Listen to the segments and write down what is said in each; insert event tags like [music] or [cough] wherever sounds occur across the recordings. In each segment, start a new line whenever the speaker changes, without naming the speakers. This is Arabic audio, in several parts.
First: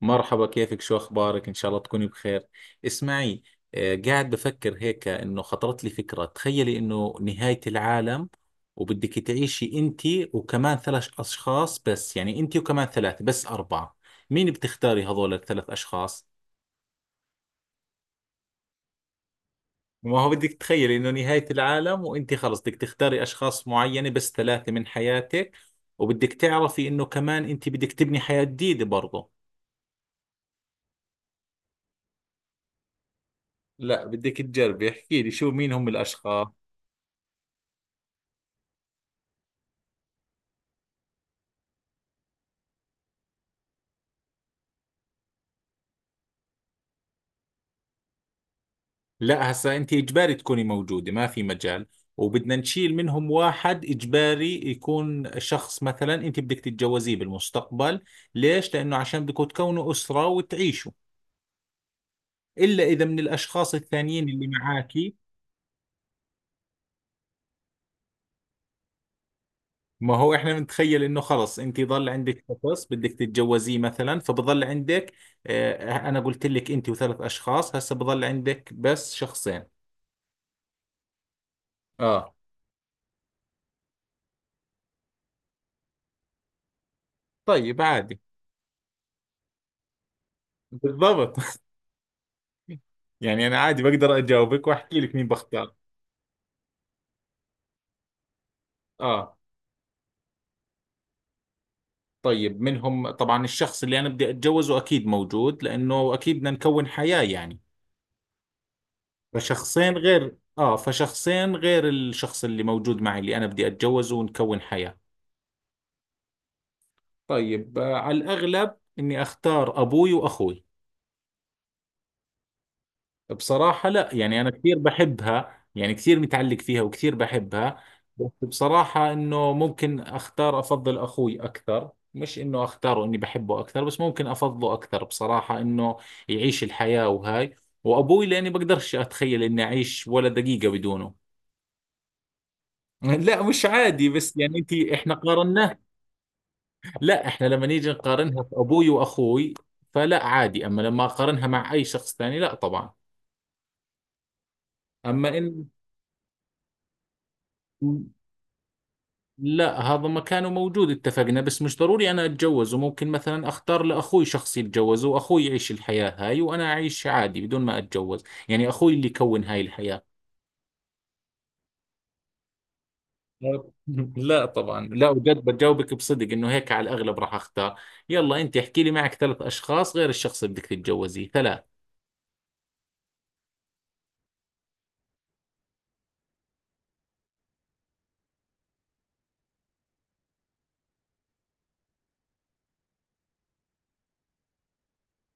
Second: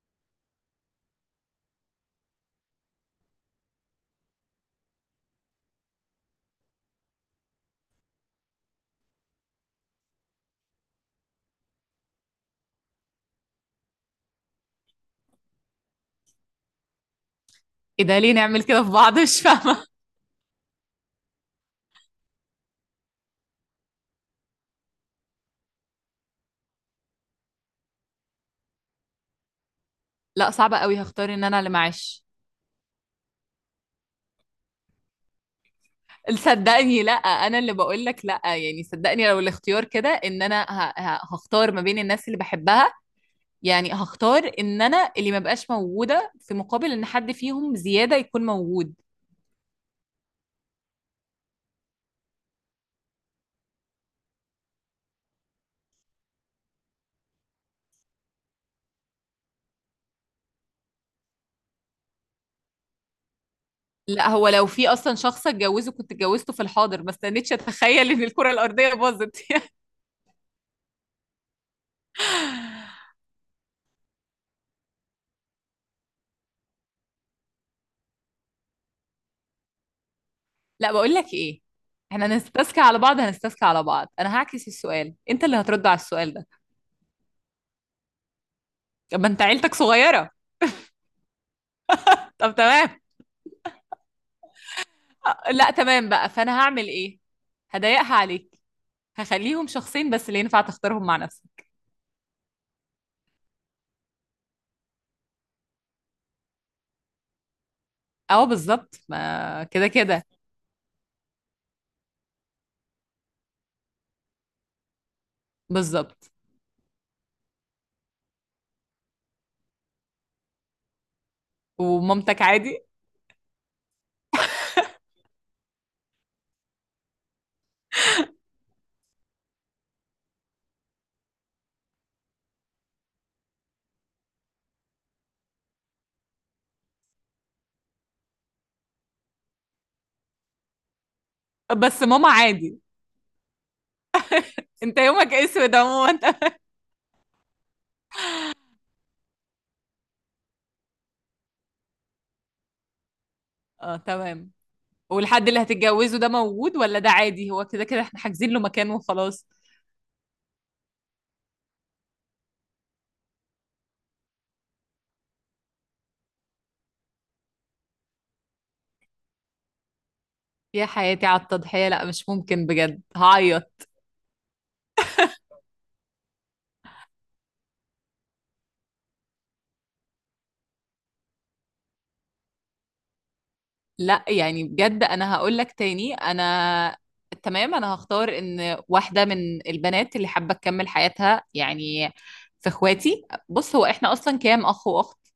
مرحبا، كيفك، شو أخبارك؟ إن شاء الله تكوني بخير. اسمعي. قاعد بفكر هيك إنه خطرت لي فكرة. تخيلي إنه نهاية العالم وبدك تعيشي أنت وكمان ثلاث أشخاص، بس يعني أنت وكمان ثلاثة، بس أربعة. مين بتختاري هذول الثلاث أشخاص؟
ايه ده؟ ليه نعمل كده في بعض؟ [laughs] مش فاهمة.
ما هو بدك تخيلي إنه نهاية العالم، وأنت خلص بدك تختاري أشخاص معينة، بس ثلاثة من حياتك. وبدك تعرفي إنه كمان أنت بدك تبني حياة جديدة برضه.
لا، صعبة قوي، هختار ان انا اللي معاش.
لا، بدك تجربي، احكي لي شو، مين هم الأشخاص.
صدقني لا، انا اللي بقول لك لا، يعني صدقني لو الاختيار كده ان انا هختار ما بين الناس اللي بحبها. يعني هختار ان انا اللي ما بقاش موجودة في مقابل ان حد فيهم زيادة يكون موجود.
لا، هسا انت اجباري تكوني موجوده، ما في مجال. وبدنا نشيل منهم واحد، اجباري يكون شخص مثلا انت بدك تتجوزيه بالمستقبل. ليش؟ لانه عشان بدكم تكونوا اسره وتعيشوا. الا اذا من الاشخاص الثانيين
لا،
اللي
هو لو في اصلا
معاكي.
شخص اتجوزه كنت اتجوزته في الحاضر، ما استنيتش اتخيل ان الكرة الارضية باظت. [laughs]
ما هو احنا بنتخيل انه خلص انت ضل عندك شخص بدك تتجوزيه مثلا، فبضل عندك. اه. انا قلت لك انت وثلاث اشخاص، هسا بضل عندك بس شخصين.
لا، بقول لك ايه. احنا
اه،
هنستسكى على بعض، هنستسكى على بعض. انا هعكس السؤال، انت اللي هترد على السؤال ده.
طيب، عادي.
طب ما انت عيلتك صغيرة؟
بالضبط.
طب تمام.
يعني انا عادي، بقدر اجاوبك واحكي لك مين
آه، لا
بختار.
تمام بقى، فانا هعمل ايه؟ هضايقها عليك.
اه،
هخليهم شخصين بس اللي ينفع تختارهم مع نفسك.
طيب، منهم طبعا الشخص اللي انا بدي اتجوزه اكيد موجود، لانه اكيد بدنا نكون حياة يعني.
اه بالظبط، ما كده كده.
فشخصين غير الشخص اللي موجود معي، اللي انا بدي اتجوزه ونكون حياة.
بالظبط.
طيب، على الاغلب اني اختار ابوي واخوي.
ومامتك عادي؟
بصراحة لا، يعني أنا كثير بحبها، يعني كثير متعلق فيها وكثير بحبها، بس بصراحة إنه ممكن أختار أفضل أخوي أكثر، مش إنه أختاره إني بحبه أكثر، بس ممكن أفضله أكثر بصراحة، إنه يعيش الحياة وهاي. وأبوي لأني بقدرش أتخيل إني أعيش ولا دقيقة بدونه.
بس ماما عادي؟
[laughs] لا، مش عادي، بس يعني أنت،
انت
إحنا
يومك اسود
قارناه.
عموما. [laughs]
لا، إحنا لما نيجي نقارنها في أبوي وأخوي، فلا عادي، أما لما أقارنها مع أي شخص ثاني لا طبعا.
اه تمام.
أما
والحد اللي
إن.
هتتجوزه ده موجود ولا ده عادي؟ هو كده كده احنا حاجزين له مكان وخلاص.
لا، هذا مكانه موجود اتفقنا، بس مش ضروري انا اتجوز، وممكن مثلا اختار لاخوي شخص يتجوز واخوي يعيش الحياة هاي، وانا اعيش عادي بدون ما اتجوز. يعني اخوي اللي يكون هاي الحياة.
يا حياتي على التضحية! لا مش ممكن، بجد
لا
هعيط.
[laughs] لا طبعا، لا وجد بجاوبك بصدق انه هيك على الاغلب راح اختار. يلا انت احكي لي، معك ثلاث اشخاص غير الشخص اللي بدك تتجوزيه، ثلاث.
لا يعني بجد انا هقول لك تاني، انا... تمام، انا هختار ان واحده من البنات اللي حابه تكمل حياتها يعني. في اخواتي. بص هو احنا اصلا كام اخ واخت؟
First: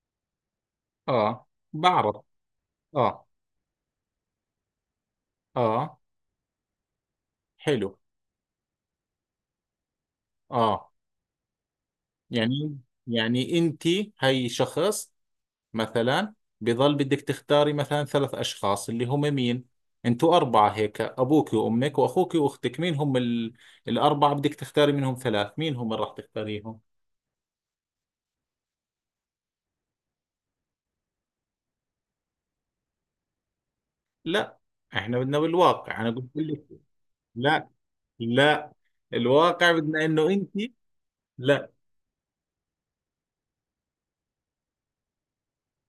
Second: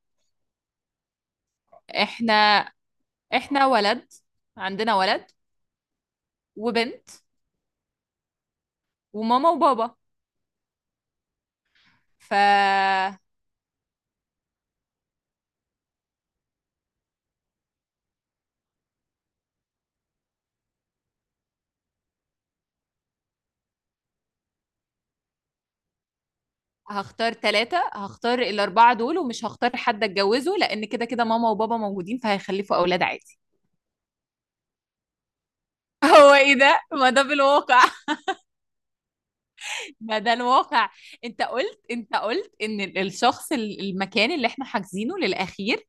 اه، بعرف.
احنا...
اه،
احنا ولد. عندنا ولد.
اه،
وبنت.
حلو،
وماما وبابا.
اه.
ف
يعني يعني انت، هي شخص مثلا، بظل بدك تختاري مثلا ثلاث أشخاص اللي هم مين. أنتوا أربعة هيك، أبوك وأمك وأخوك وأختك، مين هم الأربعة بدك تختاري منهم ثلاث، مين هم اللي راح تختاريهم.
هختار الأربعة دول، ومش هختار حد أتجوزه، لأن كده كده ماما وبابا موجودين فهيخلفوا أولاد عادي.
لا، إحنا بدنا بالواقع،
[laughs]
أنا قلت
هو إيه
لك.
ده؟ ما ده
لا،
بالواقع.
لا، الواقع بدنا
ما
إنه
ده
أنت.
الواقع. انت
لا،
قلت انت قلت ان المكان اللي احنا حاجزينه للاخير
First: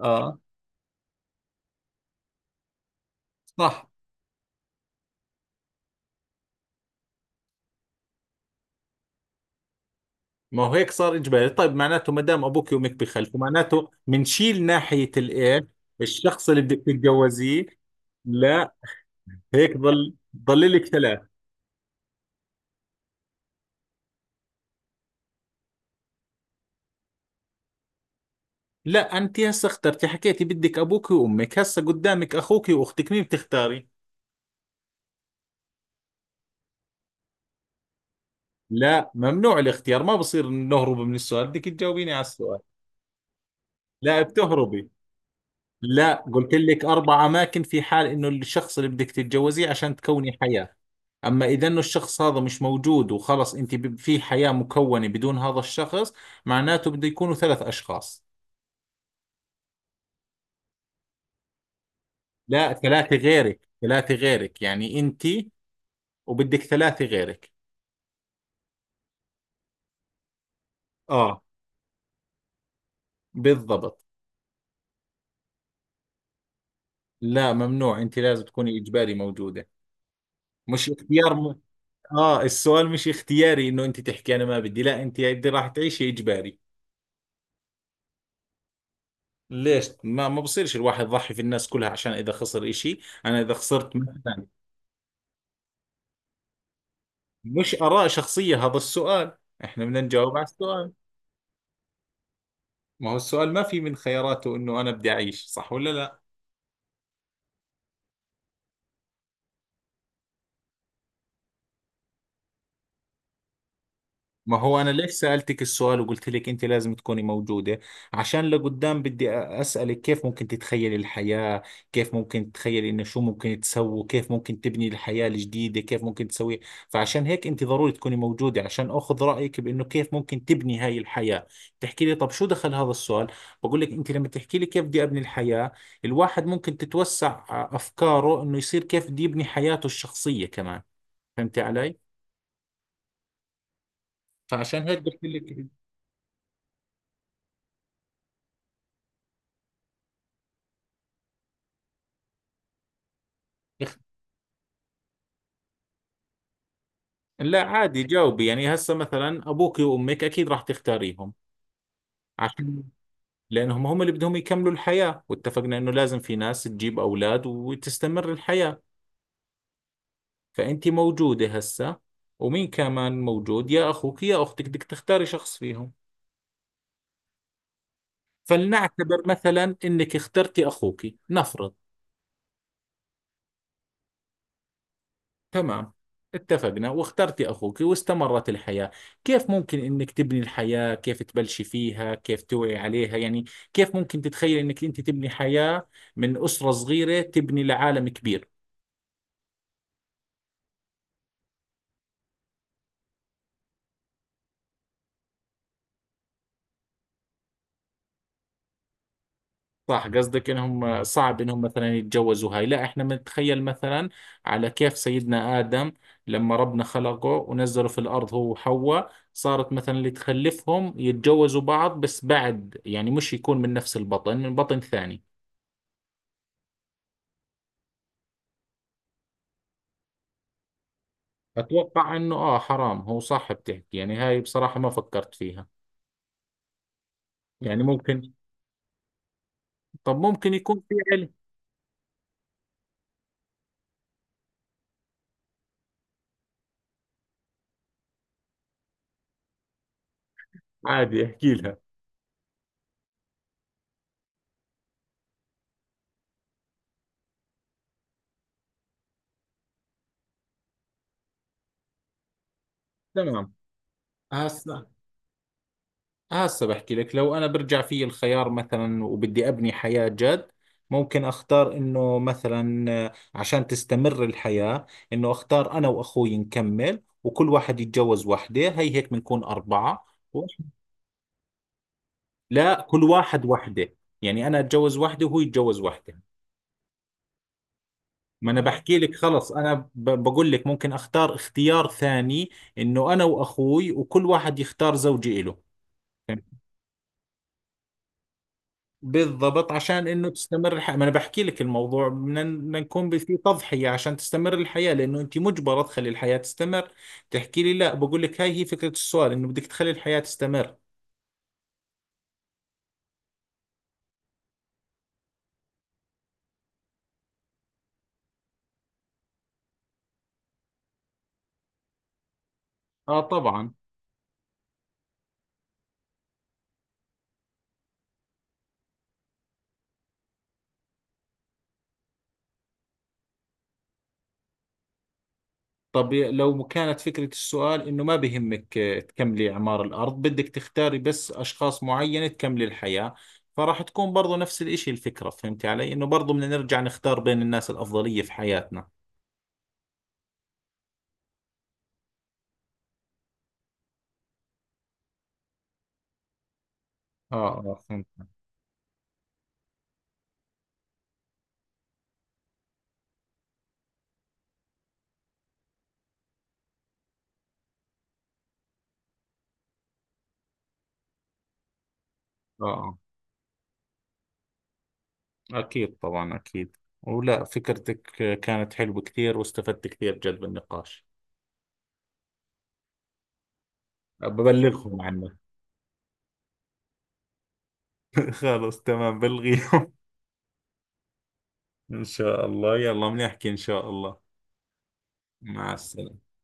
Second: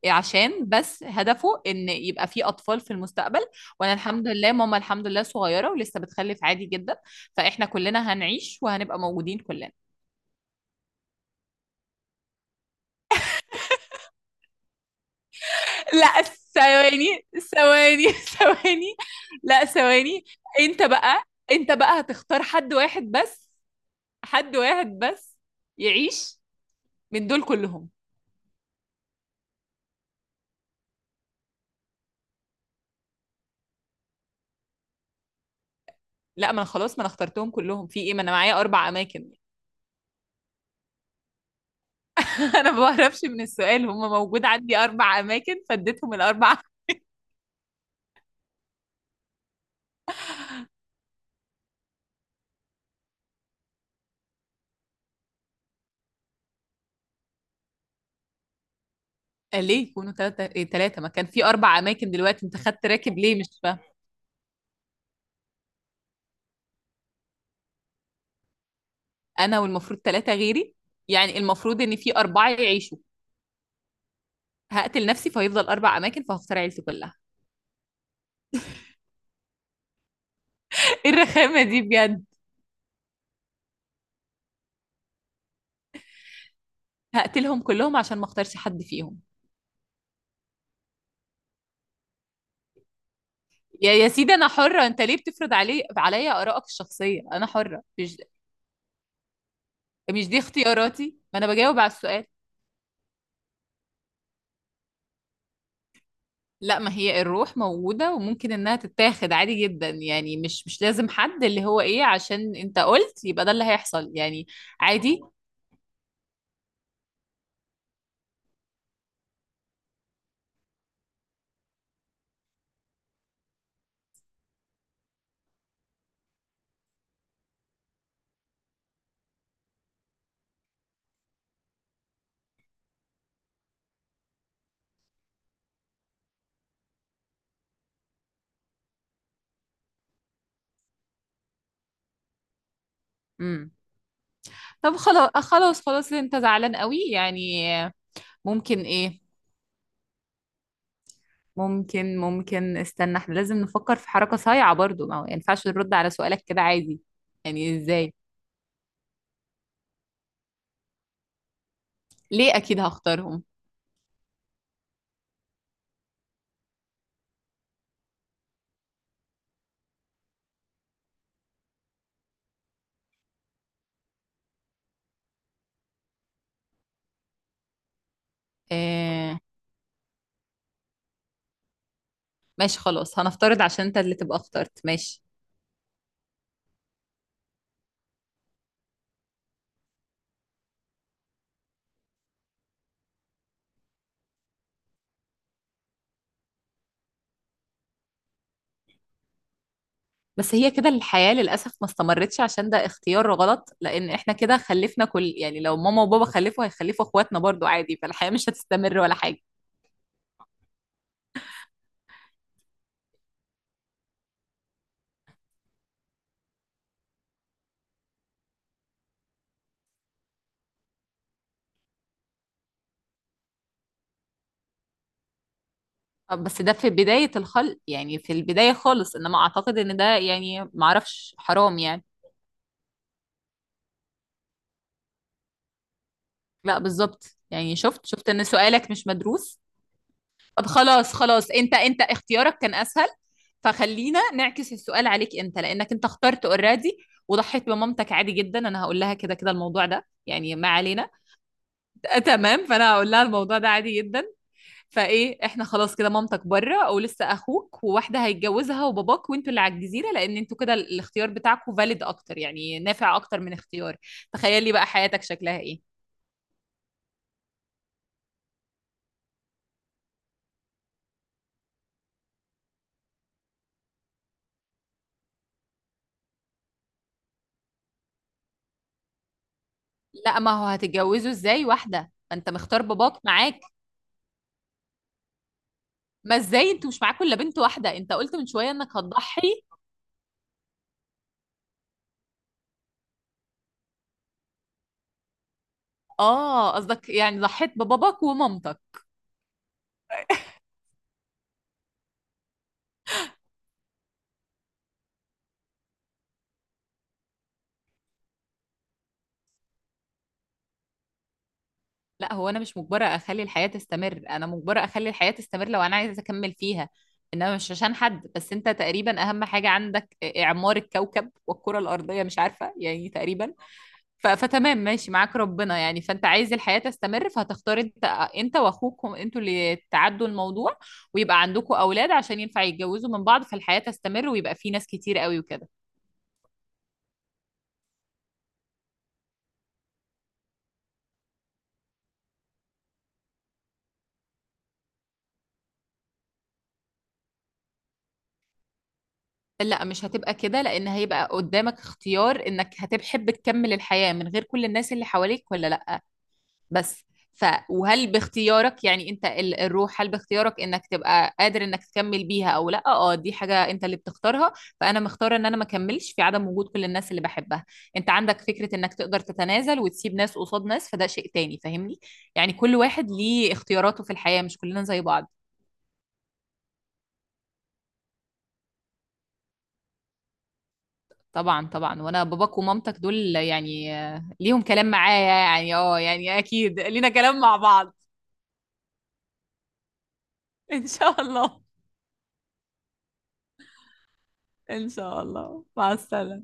آه،
عشان بس هدفه ان يبقى فيه اطفال في المستقبل.
صح.
وانا الحمد لله، ماما الحمد لله صغيره ولسه بتخلف عادي جدا، فاحنا كلنا هنعيش وهنبقى موجودين كلنا.
ما هو هيك صار إجباري. طيب، معناته ما دام أبوك وأمك بخلفوا، معناته منشيل ناحية الإيه،
لا
الشخص اللي بدك
ثواني،
تتجوزيه.
ثواني. [laughs]
لا،
ثواني. لا،
هيك ضل
ثواني.
ضل
انت
لك ثلاث.
بقى انت بقى هتختار حد واحد بس. حد واحد بس. يعيش. من دول كلهم.
لا، انت هسه اخترتي، حكيتي بدك ابوك وامك، هسه قدامك اخوك واختك، مين بتختاري؟
لا، ما انا خلاص، ما انا اخترتهم كلهم. في ايه؟ ما انا معايا اربع
لا،
اماكن.
ممنوع الاختيار، ما بصير نهرب من السؤال، بدك تجاوبيني على
[laughs]
السؤال.
انا ما بعرفش، من السؤال هم
لا،
موجود عندي
بتهربي.
اربع اماكن
لا،
فاديتهم
قلت
الاربعه.
لك اربع اماكن في حال انه الشخص اللي بدك تتجوزيه عشان تكوني حياة. اما اذا انه الشخص هذا مش موجود، وخلص انت في حياة مكونة بدون هذا الشخص، معناته بده يكونوا ثلاث اشخاص.
[laughs] ليه يكونوا ثلاثه؟ ايه ثلاثه؟ ما كان في اربع اماكن، دلوقتي انت
لا،
خدت
ثلاثة
راكب ليه؟ مش
غيرك،
فاهم.
يعني انت، وبدك ثلاثة غيرك.
انا والمفروض ثلاثه غيري، يعني
اه،
المفروض ان في اربعه يعيشوا.
بالضبط.
هقتل نفسي فهيفضل اربع اماكن، فهختار عيلتي كلها.
لا، ممنوع، انت لازم تكوني اجباري موجوده، مش
[laughs] ايه
اختيار
الرخامه دي بجد؟
اه، السؤال مش اختياري، انه انت تحكي انا ما بدي، لا انت بدي راح تعيشي اجباري.
هقتلهم كلهم عشان ما اختارش حد فيهم.
ليش؟ ما بصيرش الواحد يضحي في الناس كلها عشان اذا خسر اشي؟ انا اذا
يا
خسرت
يا سيدي
مثلا.
انا حره، انت ليه بتفرض عليا ارائك الشخصيه؟ انا
مش
حره،
اراء
مش...
شخصيه هذا السؤال، احنا بدنا
مش
نجاوب
دي
على السؤال.
اختياراتي، ما انا بجاوب على السؤال.
ما هو السؤال ما في من خياراته انه انا بدي اعيش، صح ولا لا؟
لا، ما هي الروح موجودة وممكن انها تتاخد عادي جدا يعني، مش لازم حد اللي هو ايه عشان انت قلت يبقى ده اللي هيحصل يعني.
ما هو أنا ليش
عادي.
سألتك السؤال وقلت لك أنت لازم تكوني موجودة؟ عشان لقدام بدي أسألك كيف ممكن تتخيلي الحياة، كيف ممكن تتخيلي إنه شو ممكن تسووا، كيف ممكن تبني الحياة الجديدة، كيف ممكن تسوي. فعشان هيك أنت ضروري تكوني موجودة، عشان أخذ رأيك بإنه كيف ممكن تبني هاي الحياة. تحكي لي، طب شو دخل هذا السؤال؟ بقول لك أنت لما تحكي لي كيف بدي أبني الحياة، الواحد ممكن تتوسع أفكاره إنه يصير كيف بده يبني حياته الشخصية كمان، فهمتي علي؟
امم.
فعشان
طب
هيك قلت
خلاص خلاص خلاص، انت زعلان قوي يعني؟ ممكن ايه؟ ممكن استنى، احنا لازم نفكر
لك.
في حركة صايعة برضو، ما هو ينفعش نرد على سؤالك كده عادي.
لا،
يعني
عادي،
ازاي؟
جاوبي، يعني هسه مثلا ابوك وامك اكيد راح تختاريهم،
ليه اكيد
عشان
هختارهم؟
لانهم هم اللي بدهم يكملوا الحياة، واتفقنا انه لازم في ناس تجيب اولاد وتستمر الحياة. فانت موجودة هسه، ومين كمان موجود، يا اخوك يا اختك، بدك تختاري شخص فيهم. فلنعتبر
آه
مثلا انك اخترتي اخوك، نفرض.
ماشي خلاص، هنفترض عشان انت اللي تبقى اخترت، ماشي.
تمام، اتفقنا، واخترت أخوك واستمرت الحياة. كيف ممكن إنك تبني الحياة، كيف تبلشي فيها، كيف توعي عليها يعني، كيف ممكن تتخيل إنك أنت تبني حياة من أسرة صغيرة تبني لعالم كبير.
بس هي كده الحياة للأسف ما استمرتش، عشان ده اختيار غلط، لأن إحنا كده خلفنا كل يعني لو ماما وبابا خلفوا هيخلفوا إخواتنا برضو عادي، فالحياة مش هتستمر ولا حاجة.
صح، قصدك إنهم صعب إنهم مثلا يتجوزوا هاي. لا، إحنا بنتخيل مثلا على كيف سيدنا آدم، لما ربنا خلقه ونزله في الأرض هو وحواء، صارت مثلا اللي تخلفهم يتجوزوا بعض، بس بعد يعني مش يكون من نفس البطن، من بطن ثاني.
بس ده في بداية الخلق، يعني في البداية خالص، إنما أعتقد إن ده يعني معرفش حرام يعني.
أتوقع إنه حرام، هو صح بتحكي، يعني هاي بصراحة ما فكرت فيها.
لا بالظبط يعني،
يعني
شفت
ممكن،
إن سؤالك مش مدروس.
طب ممكن
طب
يكون في
خلاص
علم.
خلاص، أنت اختيارك كان أسهل، فخلينا نعكس السؤال عليك أنت، لأنك أنت اخترت أوريدي وضحيت بمامتك عادي جدا. أنا هقول لها كده كده الموضوع ده، يعني ما علينا.
عادي، أحكي لها.
آه، تمام، فانا هقول لها الموضوع ده عادي جدا. فايه، احنا خلاص كده، مامتك بره او لسه، اخوك وواحده هيتجوزها، وباباك وانتوا اللي على الجزيره، لان انتوا كده الاختيار بتاعكم فاليد اكتر يعني، نافع اكتر
تمام.
من اختيار. تخيلي
هسا،
بقى حياتك شكلها ايه؟
بحكي لك، لو أنا برجع في الخيار مثلا، وبدي أبني حياة جد، ممكن أختار إنه مثلا، عشان تستمر الحياة، إنه أختار أنا وأخوي نكمل، وكل واحد يتجوز وحده، هي هيك بنكون أربعة.
لا ما هو هتتجوزوا ازاي واحده؟ ما انت
لا،
مختار
كل
باباك
واحد
معاك.
وحده، يعني أنا أتجوز وحده وهو يتجوز وحده.
ما ازاي؟ انتوا مش معاكوا الا بنت واحده، انت قلت من
ما انا
شويه انك
بحكي لك، خلص
هتضحي.
انا بقول لك ممكن اختار اختيار ثاني، انه انا واخوي وكل واحد يختار زوجة إله، فهمت؟
اه قصدك يعني ضحيت بباباك ومامتك؟
بالضبط، عشان انه تستمر الحياة. ما انا بحكي لك الموضوع، بدنا، نكون في تضحية عشان تستمر الحياة، لانه انت مجبرة تخلي الحياة تستمر. تحكي لي، لا بقول لك، هاي هي فكرة السؤال، انه بدك تخلي الحياة تستمر.
لا هو انا مش مجبره اخلي الحياه تستمر، انا مجبره اخلي الحياه تستمر لو انا عايزه اكمل فيها. انما مش عشان حد، بس انت تقريبا اهم حاجه عندك اعمار الكوكب والكره الارضيه، مش عارفه يعني
اه،
تقريبا.
طبعا.
فتمام ماشي معاك ربنا يعني، فانت عايز الحياه تستمر فهتختار انت. انت واخوكم انتوا اللي تعدوا الموضوع، ويبقى عندكم اولاد عشان ينفع يتجوزوا من بعض، فالحياه تستمر ويبقى في ناس كتير قوي وكده.
طب لو كانت فكرة السؤال إنه ما بهمك، تكملي إعمار الأرض، بدك تختاري بس أشخاص معينة تكملي الحياة، فراح تكون برضو نفس الإشي الفكرة، فهمتي علي؟ إنه برضو بدنا نرجع نختار بين الناس الأفضلية في حياتنا.
لا مش هتبقى كده، لان هيبقى قدامك اختيار انك هتحب تكمل الحياه من غير كل الناس اللي حواليك ولا لا. بس.
آه،
ف
آه، فهمت.
وهل باختيارك يعني انت الروح، هل باختيارك انك تبقى قادر انك تكمل بيها او لا؟ اه دي حاجة انت اللي بتختارها. فانا مختارة ان انا ما اكملش في عدم وجود كل الناس اللي بحبها. انت عندك فكرة انك تقدر تتنازل وتسيب ناس قصاد ناس، فده شيء تاني، فاهمني؟ يعني
آه،
كل
آه،
واحد ليه اختياراته في الحياة، مش كلنا زي بعض.
أكيد، طبعا، أكيد. ولا فكرتك، كانت حلوة كثير، واستفدت كثير جد بالنقاش.
طبعا طبعا، وانا باباك ومامتك دول يعني ليهم كلام
ببلغهم
معايا
عنك.
يعني، اه يعني اكيد لينا كلام مع بعض.
[laughs] خلاص، تمام، بلغيهم.
[laughs] ان شاء الله.
[laughs] إن شاء الله، يلا، بنحكي إن شاء الله.
ان شاء الله،
مع
مع
السلامة.
السلامة.